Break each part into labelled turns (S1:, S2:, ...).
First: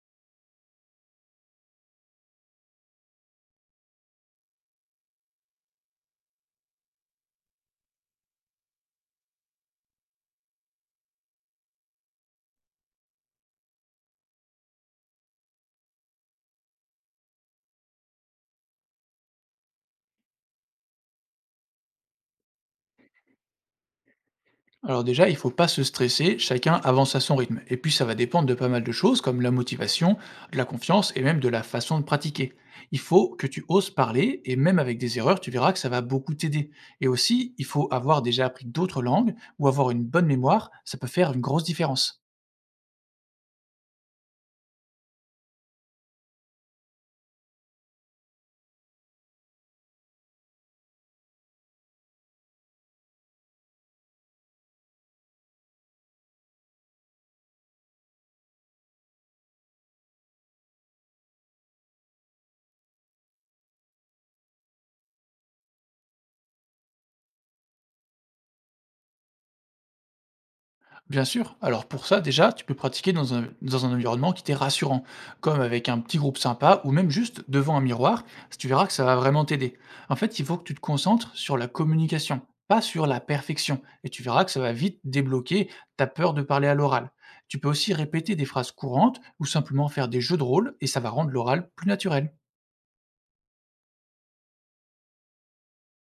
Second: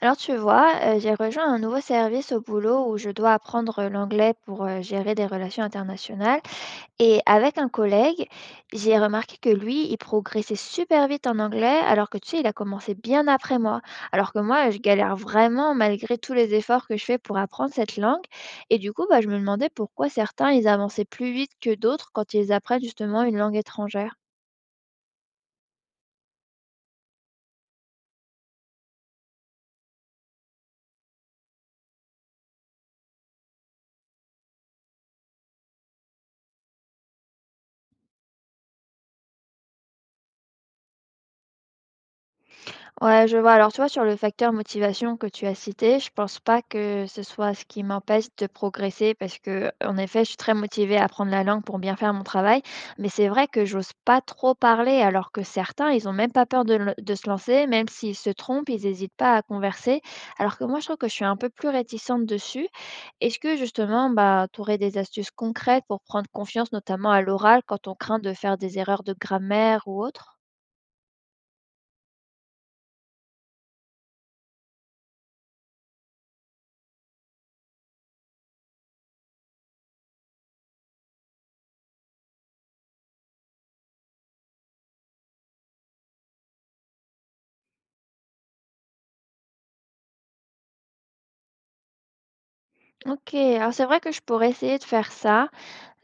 S1: Alors tu vois, j'ai rejoint un nouveau service au boulot où je dois apprendre l'anglais pour, gérer des relations internationales et avec un collègue, j'ai remarqué que lui, il progressait super vite en anglais alors que tu sais, il a commencé bien après moi. Alors que moi, je galère vraiment malgré tous les efforts que je fais pour apprendre cette langue et du coup, bah, je me demandais pourquoi certains, ils avançaient plus vite que d'autres quand ils apprennent justement une langue étrangère?
S2: Alors déjà, il ne faut pas se stresser, chacun avance à son rythme. Et puis ça va dépendre de pas mal de choses comme la motivation, de la confiance et même de la façon de pratiquer. Il faut que tu oses parler et même avec des erreurs, tu verras que ça va beaucoup t'aider. Et aussi, il faut avoir déjà appris d'autres langues ou avoir une bonne mémoire, ça peut faire une grosse différence.
S1: Ouais, je vois. Alors, tu vois, sur le facteur motivation que tu as cité, je pense pas que ce soit ce qui m'empêche de progresser parce que, en effet, je suis très motivée à apprendre la langue pour bien faire mon travail. Mais c'est vrai que j'ose pas trop parler alors que certains, ils ont même pas peur de, de se lancer, même s'ils se trompent, ils hésitent pas à converser. Alors que moi, je trouve que je suis un peu plus réticente dessus. Est-ce que justement, bah, tu aurais des astuces concrètes pour prendre confiance, notamment à l'oral, quand on craint de faire des erreurs de grammaire ou autre?
S2: Bien sûr. Alors pour ça, déjà, tu peux pratiquer dans un environnement qui t'est rassurant, comme avec un petit groupe sympa ou même juste devant un miroir. Si Tu verras que ça va vraiment t'aider. En fait, il faut que tu te concentres sur la communication, pas sur la perfection. Et tu verras que ça va vite débloquer ta peur de parler à l'oral. Tu peux aussi répéter des phrases courantes ou simplement faire des jeux de rôle et ça va rendre l'oral plus naturel.
S1: OK, alors c'est vrai que je pourrais essayer de faire ça,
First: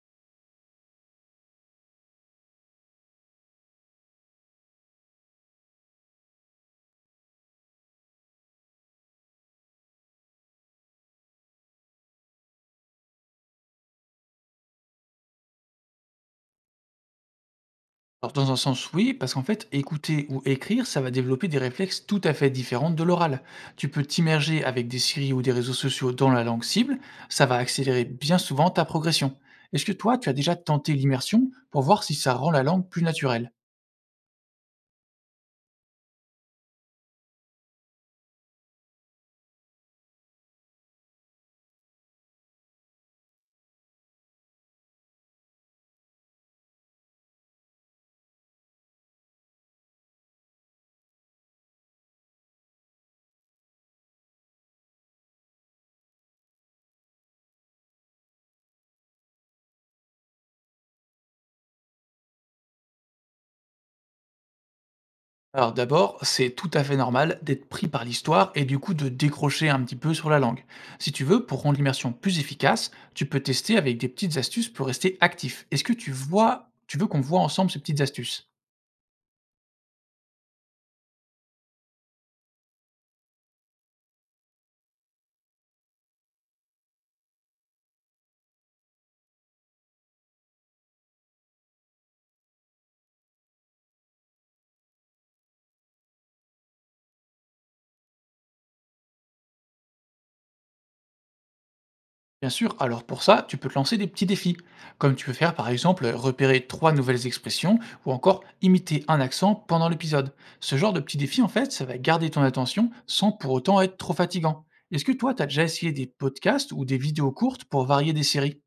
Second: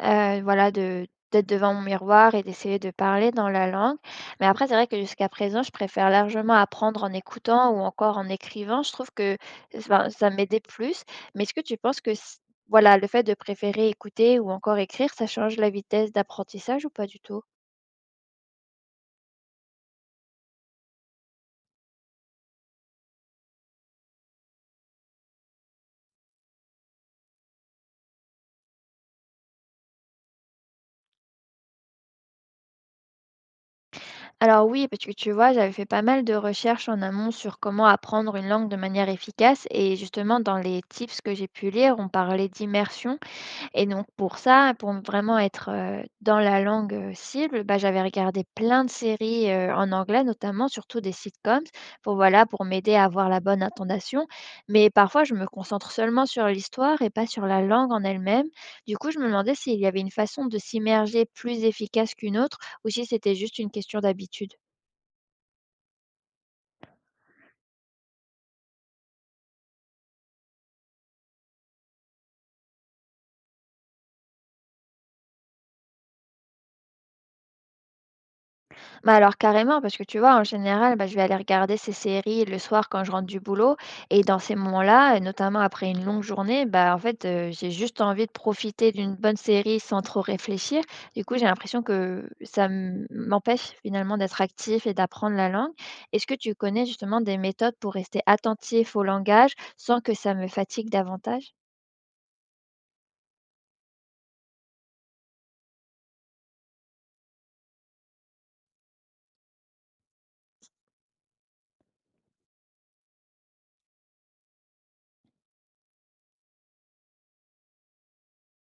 S1: voilà, de d'être devant mon miroir et d'essayer de parler dans la langue. Mais après, c'est vrai que jusqu'à présent, je préfère largement apprendre en écoutant ou encore en écrivant. Je trouve que, enfin, ça m'aidait plus. Mais est-ce que tu penses que c voilà, le fait de préférer écouter ou encore écrire, ça change la vitesse d'apprentissage ou pas du tout?
S2: Alors, dans un sens, oui, parce qu'en fait, écouter ou écrire, ça va développer des réflexes tout à fait différents de l'oral. Tu peux t'immerger avec des séries ou des réseaux sociaux dans la langue cible, ça va accélérer bien souvent ta progression. Est-ce que toi, tu as déjà tenté l'immersion pour voir si ça rend la langue plus naturelle?
S1: Alors oui, parce que tu vois, j'avais fait pas mal de recherches en amont sur comment apprendre une langue de manière efficace et justement dans les tips que j'ai pu lire, on parlait d'immersion. Et donc pour ça, pour vraiment être, dans la langue, cible, bah, j'avais regardé plein de séries, en anglais notamment, surtout des sitcoms pour voilà, pour m'aider à avoir la bonne intonation. Mais parfois, je me concentre seulement sur l'histoire et pas sur la langue en elle-même. Du coup, je me demandais s'il y avait une façon de s'immerger plus efficace qu'une autre ou si c'était juste une question d'habitude?
S2: Alors d'abord, c'est tout à fait normal d'être pris par l'histoire et du coup de décrocher un petit peu sur la langue. Si tu veux, pour rendre l'immersion plus efficace, tu peux tester avec des petites astuces pour rester actif. Est-ce que tu vois, tu veux qu'on voit ensemble ces petites astuces?
S1: Bah, alors carrément, parce que tu vois, en général, bah, je vais aller regarder ces séries le soir quand je rentre du boulot. Et dans ces moments-là, et notamment après une longue journée, bah, en fait, j'ai juste envie de profiter d'une bonne série sans trop réfléchir. Du coup, j'ai l'impression que m'empêche finalement d'être actif et d'apprendre la langue. Est-ce que tu connais justement des méthodes pour rester attentif au langage sans que ça me fatigue davantage?
S2: Bien sûr, alors pour ça, tu peux te lancer des petits défis, comme tu peux faire par exemple repérer trois nouvelles expressions ou encore imiter un accent pendant l'épisode. Ce genre de petits défis, en fait, ça va garder ton attention sans pour autant être trop fatigant. Est-ce que toi, tu as déjà essayé des podcasts ou des vidéos courtes pour varier des séries?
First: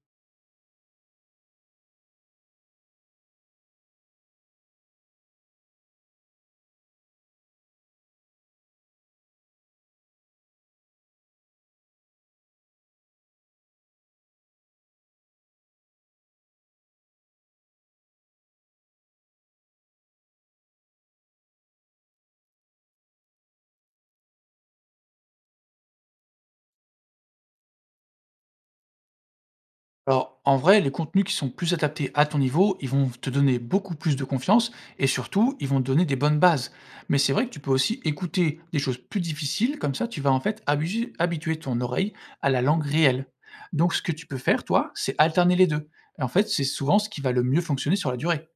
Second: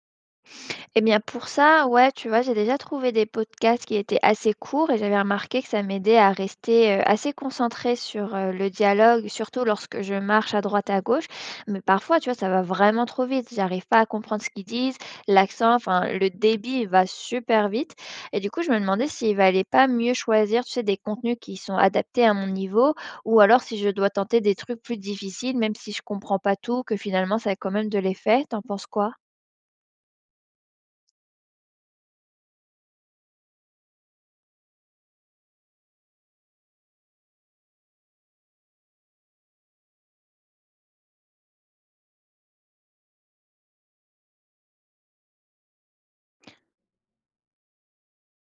S1: Eh bien, pour ça, ouais, tu vois, j'ai déjà trouvé des podcasts qui étaient assez courts et j'avais remarqué que ça m'aidait à rester assez concentrée sur le dialogue, surtout lorsque je marche à droite à gauche. Mais parfois, tu vois, ça va vraiment trop vite. J'arrive pas à comprendre ce qu'ils disent, l'accent, enfin, le débit il va super vite. Et du coup, je me demandais s'il valait pas mieux choisir, tu sais, des contenus qui sont adaptés à mon niveau ou alors si je dois tenter des trucs plus difficiles, même si je comprends pas tout, que finalement, ça a quand même de l'effet. T'en penses quoi?
S2: Alors, en vrai, les contenus qui sont plus adaptés à ton niveau, ils vont te donner beaucoup plus de confiance et surtout, ils vont te donner des bonnes bases. Mais c'est vrai que tu peux aussi écouter des choses plus difficiles, comme ça, tu vas en fait habituer ton oreille à la langue réelle. Donc, ce que tu peux faire, toi, c'est alterner les deux. Et en fait, c'est souvent ce qui va le mieux fonctionner sur la durée.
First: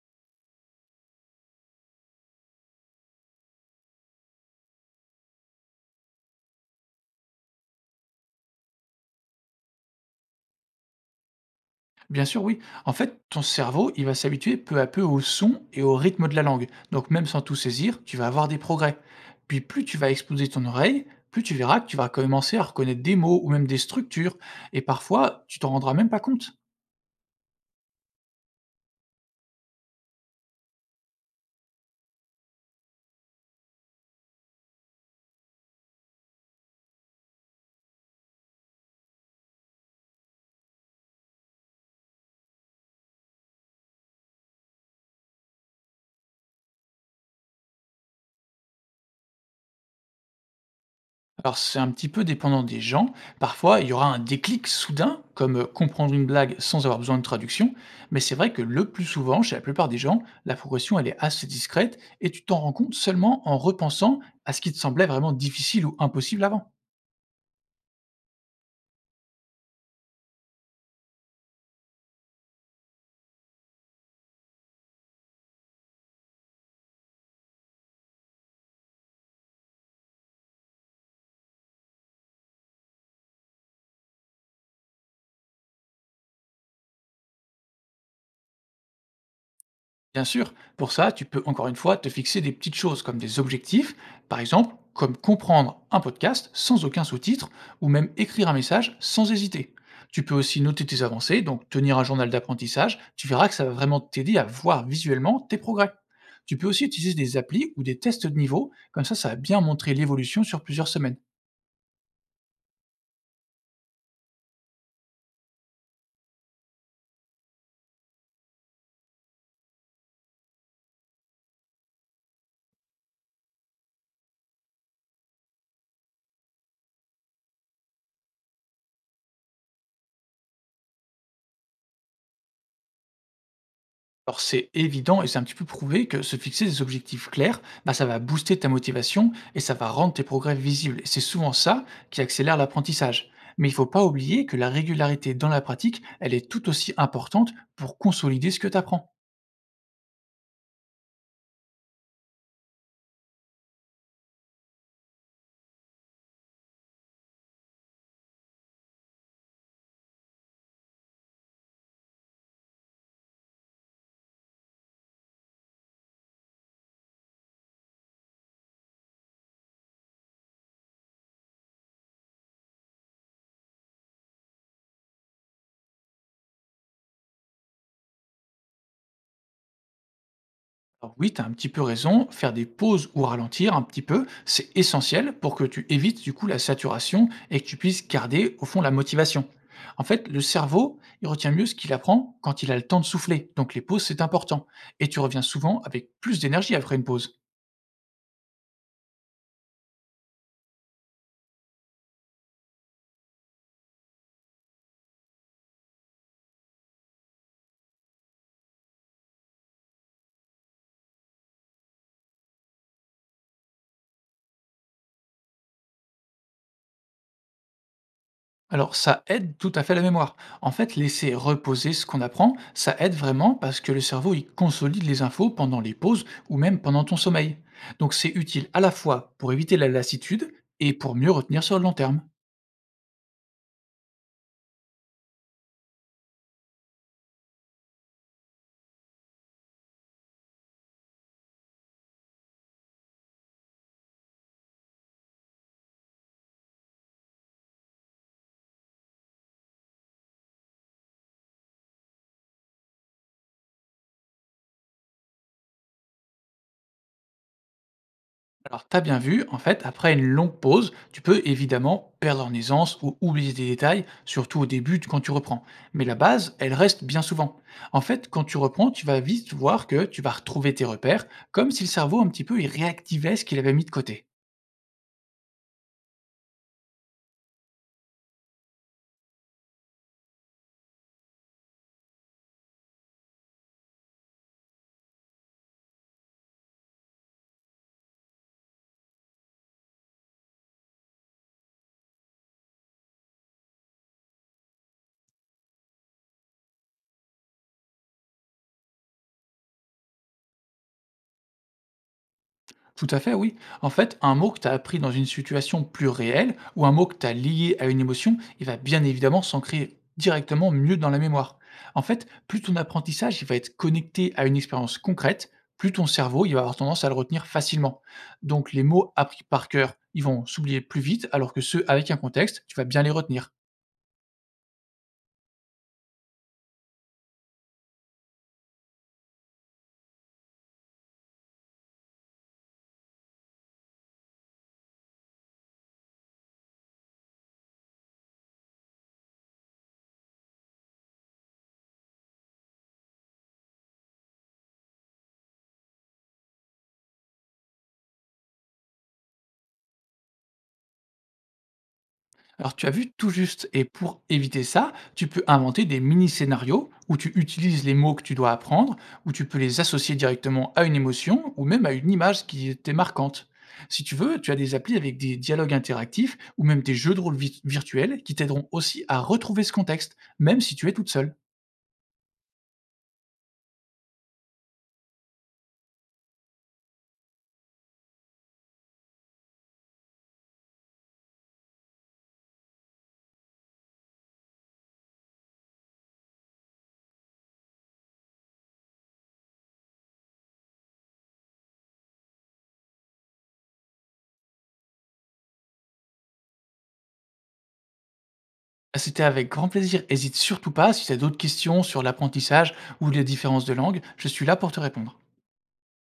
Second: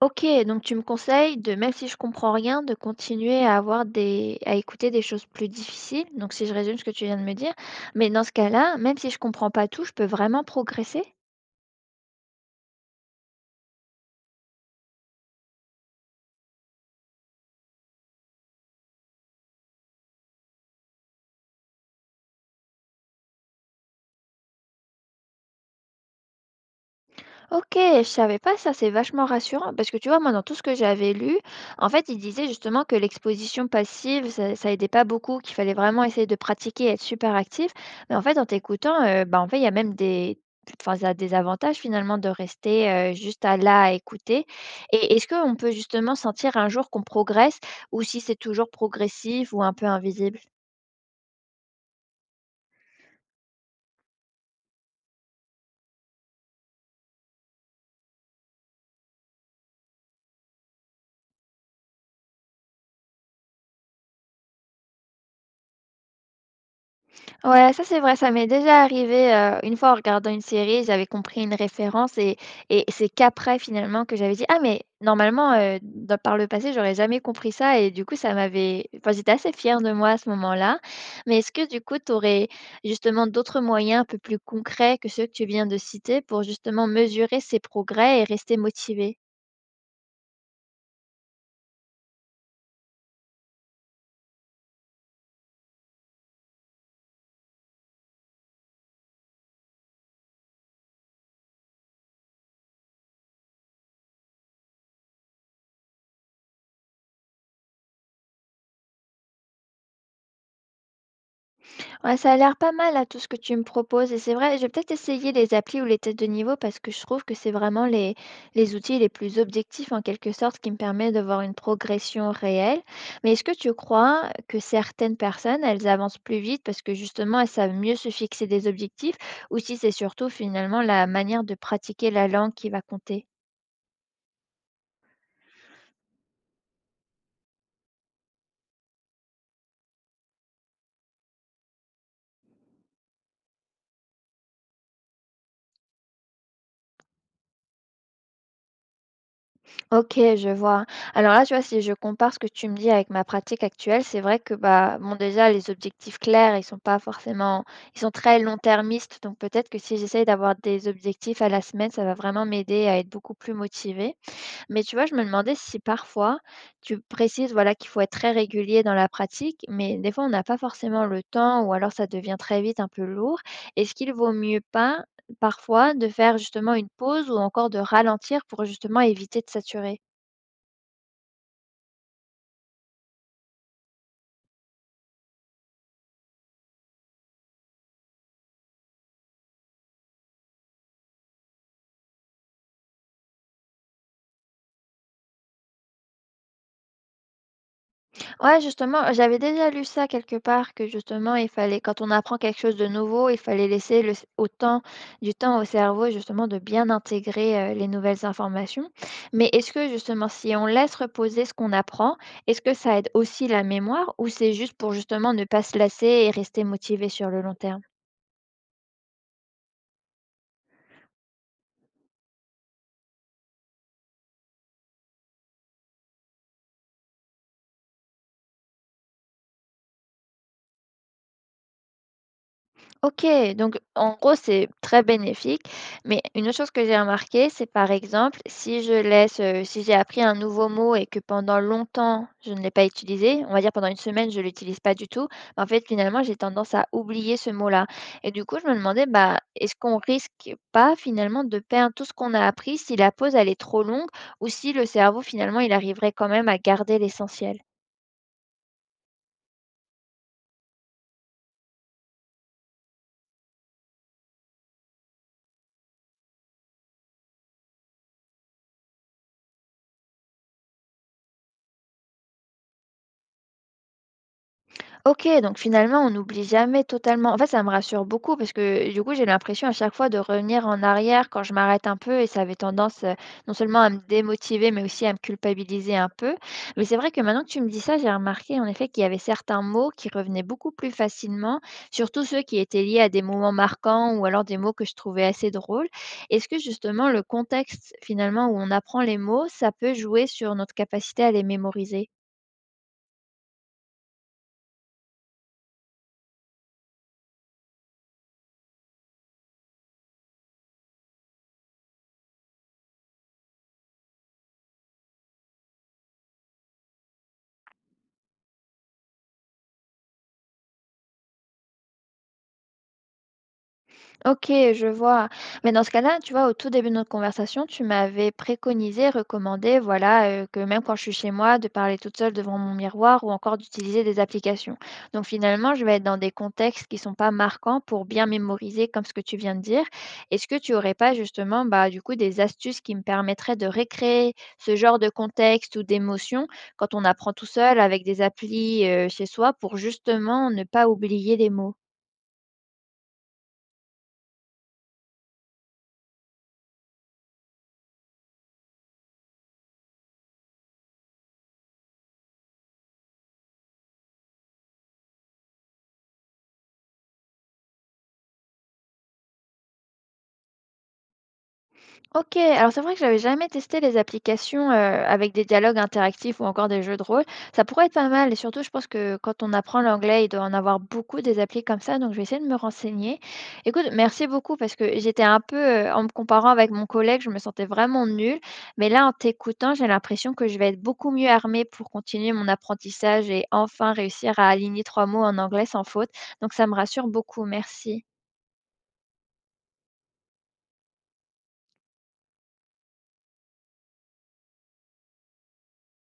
S1: OK, donc tu me conseilles de, même si je comprends rien, de continuer à avoir des à écouter des choses plus difficiles, donc si je résume ce que tu viens de me dire, mais dans ce cas-là, même si je comprends pas tout, je peux vraiment progresser?
S2: Bien sûr, oui. En fait, ton cerveau, il va s'habituer peu à peu au son et au rythme de la langue. Donc même sans tout saisir, tu vas avoir des progrès. Puis plus tu vas exposer ton oreille, plus tu verras que tu vas commencer à reconnaître des mots ou même des structures. Et parfois, tu t'en rendras même pas compte.
S1: OK, je savais pas ça, c'est vachement rassurant parce que tu vois, moi, dans tout ce que j'avais lu, en fait, il disait justement que l'exposition passive, ça aidait pas beaucoup, qu'il fallait vraiment essayer de pratiquer, et être super actif. Mais en fait, en t'écoutant, bah, en fait, il y a même des, enfin, ça a des avantages finalement de rester juste à là à écouter. Et est-ce qu'on peut justement sentir un jour qu'on progresse ou si c'est toujours progressif ou un peu invisible?
S2: Alors, c'est un petit peu dépendant des gens. Parfois, il y aura un déclic soudain, comme comprendre une blague sans avoir besoin de traduction. Mais c'est vrai que le plus souvent, chez la plupart des gens, la progression, elle est assez discrète et tu t'en rends compte seulement en repensant à ce qui te semblait vraiment difficile ou impossible avant.
S1: Ouais, ça c'est vrai, ça m'est déjà arrivé, une fois en regardant une série, j'avais compris une référence et c'est qu'après finalement que j'avais dit: «Ah mais normalement, dans par le passé, j'aurais jamais compris ça» et du coup ça m'avait enfin j'étais assez fière de moi à ce moment-là. Mais est-ce que du coup tu aurais justement d'autres moyens un peu plus concrets que ceux que tu viens de citer pour justement mesurer ses progrès et rester motivé?
S2: Bien sûr, pour ça, tu peux encore une fois te fixer des petites choses comme des objectifs, par exemple comme comprendre un podcast sans aucun sous-titre ou même écrire un message sans hésiter. Tu peux aussi noter tes avancées, donc tenir un journal d'apprentissage, tu verras que ça va vraiment t'aider à voir visuellement tes progrès. Tu peux aussi utiliser des applis ou des tests de niveau, comme ça ça va bien montrer l'évolution sur plusieurs semaines.
S1: Ouais, ça a l'air pas mal, à tout ce que tu me proposes et c'est vrai, je vais peut-être essayer les applis ou les tests de niveau parce que je trouve que c'est vraiment les outils les plus objectifs, en quelque sorte, qui me permettent de voir une progression réelle. Mais est-ce que tu crois que certaines personnes, elles avancent plus vite parce que justement, elles savent mieux se fixer des objectifs ou si c'est surtout finalement la manière de pratiquer la langue qui va compter?
S2: Alors c'est évident et c'est un petit peu prouvé que se fixer des objectifs clairs, bah, ça va booster ta motivation et ça va rendre tes progrès visibles. Et c'est souvent ça qui accélère l'apprentissage. Mais il ne faut pas oublier que la régularité dans la pratique, elle est tout aussi importante pour consolider ce que tu apprends.
S1: OK, je vois. Alors là, tu vois, si je compare ce que tu me dis avec ma pratique actuelle, c'est vrai que bah, bon, déjà, les objectifs clairs, ils sont pas forcément, ils sont très long-termistes. Donc peut-être que si j'essaye d'avoir des objectifs à la semaine, ça va vraiment m'aider à être beaucoup plus motivée. Mais tu vois, je me demandais si parfois, tu précises voilà qu'il faut être très régulier dans la pratique, mais des fois, on n'a pas forcément le temps ou alors ça devient très vite un peu lourd. Est-ce qu'il vaut mieux pas parfois de faire justement une pause ou encore de ralentir pour justement éviter de saturer?
S2: Alors oui, tu as un petit peu raison, faire des pauses ou ralentir un petit peu, c'est essentiel pour que tu évites du coup la saturation et que tu puisses garder au fond la motivation. En fait, le cerveau, il retient mieux ce qu'il apprend quand il a le temps de souffler. Donc les pauses, c'est important. Et tu reviens souvent avec plus d'énergie après une pause.
S1: Ouais, justement, j'avais déjà lu ça quelque part que justement, il fallait, quand on apprend quelque chose de nouveau, il fallait laisser autant du temps au cerveau justement de bien intégrer les nouvelles informations. Mais est-ce que justement, si on laisse reposer ce qu'on apprend, est-ce que ça aide aussi la mémoire ou c'est juste pour justement ne pas se lasser et rester motivé sur le long terme?
S2: Alors ça aide tout à fait la mémoire. En fait, laisser reposer ce qu'on apprend, ça aide vraiment parce que le cerveau, il consolide les infos pendant les pauses ou même pendant ton sommeil. Donc c'est utile à la fois pour éviter la lassitude et pour mieux retenir sur le long terme.
S1: OK, donc en gros, c'est très bénéfique. Mais une autre chose que j'ai remarquée, c'est par exemple, si je laisse, si j'ai appris un nouveau mot et que pendant longtemps, je ne l'ai pas utilisé, on va dire pendant une semaine, je ne l'utilise pas du tout, bah, en fait, finalement, j'ai tendance à oublier ce mot-là. Et du coup, je me demandais, bah, est-ce qu'on risque pas finalement de perdre tout ce qu'on a appris si la pause, elle est trop longue ou si le cerveau, finalement, il arriverait quand même à garder l'essentiel?
S2: Alors t'as bien vu, en fait, après une longue pause, tu peux évidemment perdre en aisance ou oublier des détails, surtout au début quand tu reprends. Mais la base, elle reste bien souvent. En fait, quand tu reprends, tu vas vite voir que tu vas retrouver tes repères, comme si le cerveau un petit peu il réactivait ce qu'il avait mis de côté.
S1: OK, donc finalement, on n'oublie jamais totalement. En fait, ça me rassure beaucoup parce que du coup, j'ai l'impression à chaque fois de revenir en arrière quand je m'arrête un peu et ça avait tendance non seulement à me démotiver, mais aussi à me culpabiliser un peu. Mais c'est vrai que maintenant que tu me dis ça, j'ai remarqué en effet qu'il y avait certains mots qui revenaient beaucoup plus facilement, surtout ceux qui étaient liés à des moments marquants ou alors des mots que je trouvais assez drôles. Est-ce que justement le contexte finalement où on apprend les mots, ça peut jouer sur notre capacité à les mémoriser?
S2: Tout à fait, oui. En fait, un mot que tu as appris dans une situation plus réelle ou un mot que tu as lié à une émotion, il va bien évidemment s'ancrer directement mieux dans la mémoire. En fait, plus ton apprentissage il va être connecté à une expérience concrète, plus ton cerveau il va avoir tendance à le retenir facilement. Donc les mots appris par cœur, ils vont s'oublier plus vite, alors que ceux avec un contexte, tu vas bien les retenir.
S1: OK, je vois. Mais dans ce cas-là, tu vois, au tout début de notre conversation, tu m'avais préconisé, recommandé, voilà, que même quand je suis chez moi, de parler toute seule devant mon miroir ou encore d'utiliser des applications. Donc finalement, je vais être dans des contextes qui sont pas marquants pour bien mémoriser comme ce que tu viens de dire. Est-ce que tu aurais pas justement, bah, du coup, des astuces qui me permettraient de récréer ce genre de contexte ou d'émotion quand on apprend tout seul avec des applis, chez soi pour justement ne pas oublier les mots?
S2: Alors tu as vu tout juste, et pour éviter ça, tu peux inventer des mini-scénarios où tu utilises les mots que tu dois apprendre, où tu peux les associer directement à une émotion ou même à une image qui était marquante. Si tu veux, tu as des applis avec des dialogues interactifs ou même des jeux de rôle virtuels qui t'aideront aussi à retrouver ce contexte, même si tu es toute seule.
S1: OK, alors c'est vrai que j'avais jamais testé les applications, avec des dialogues interactifs ou encore des jeux de rôle. Ça pourrait être pas mal et surtout je pense que quand on apprend l'anglais, il doit en avoir beaucoup des applis comme ça, donc je vais essayer de me renseigner. Écoute, merci beaucoup parce que j'étais un peu, en me comparant avec mon collègue, je me sentais vraiment nulle, mais là en t'écoutant, j'ai l'impression que je vais être beaucoup mieux armée pour continuer mon apprentissage et enfin réussir à aligner 3 mots en anglais sans faute, donc ça me rassure beaucoup, merci.
S2: Ah, c'était avec grand plaisir. Hésite surtout pas si tu as d'autres questions sur l'apprentissage ou les différences de langue, je suis là pour te répondre.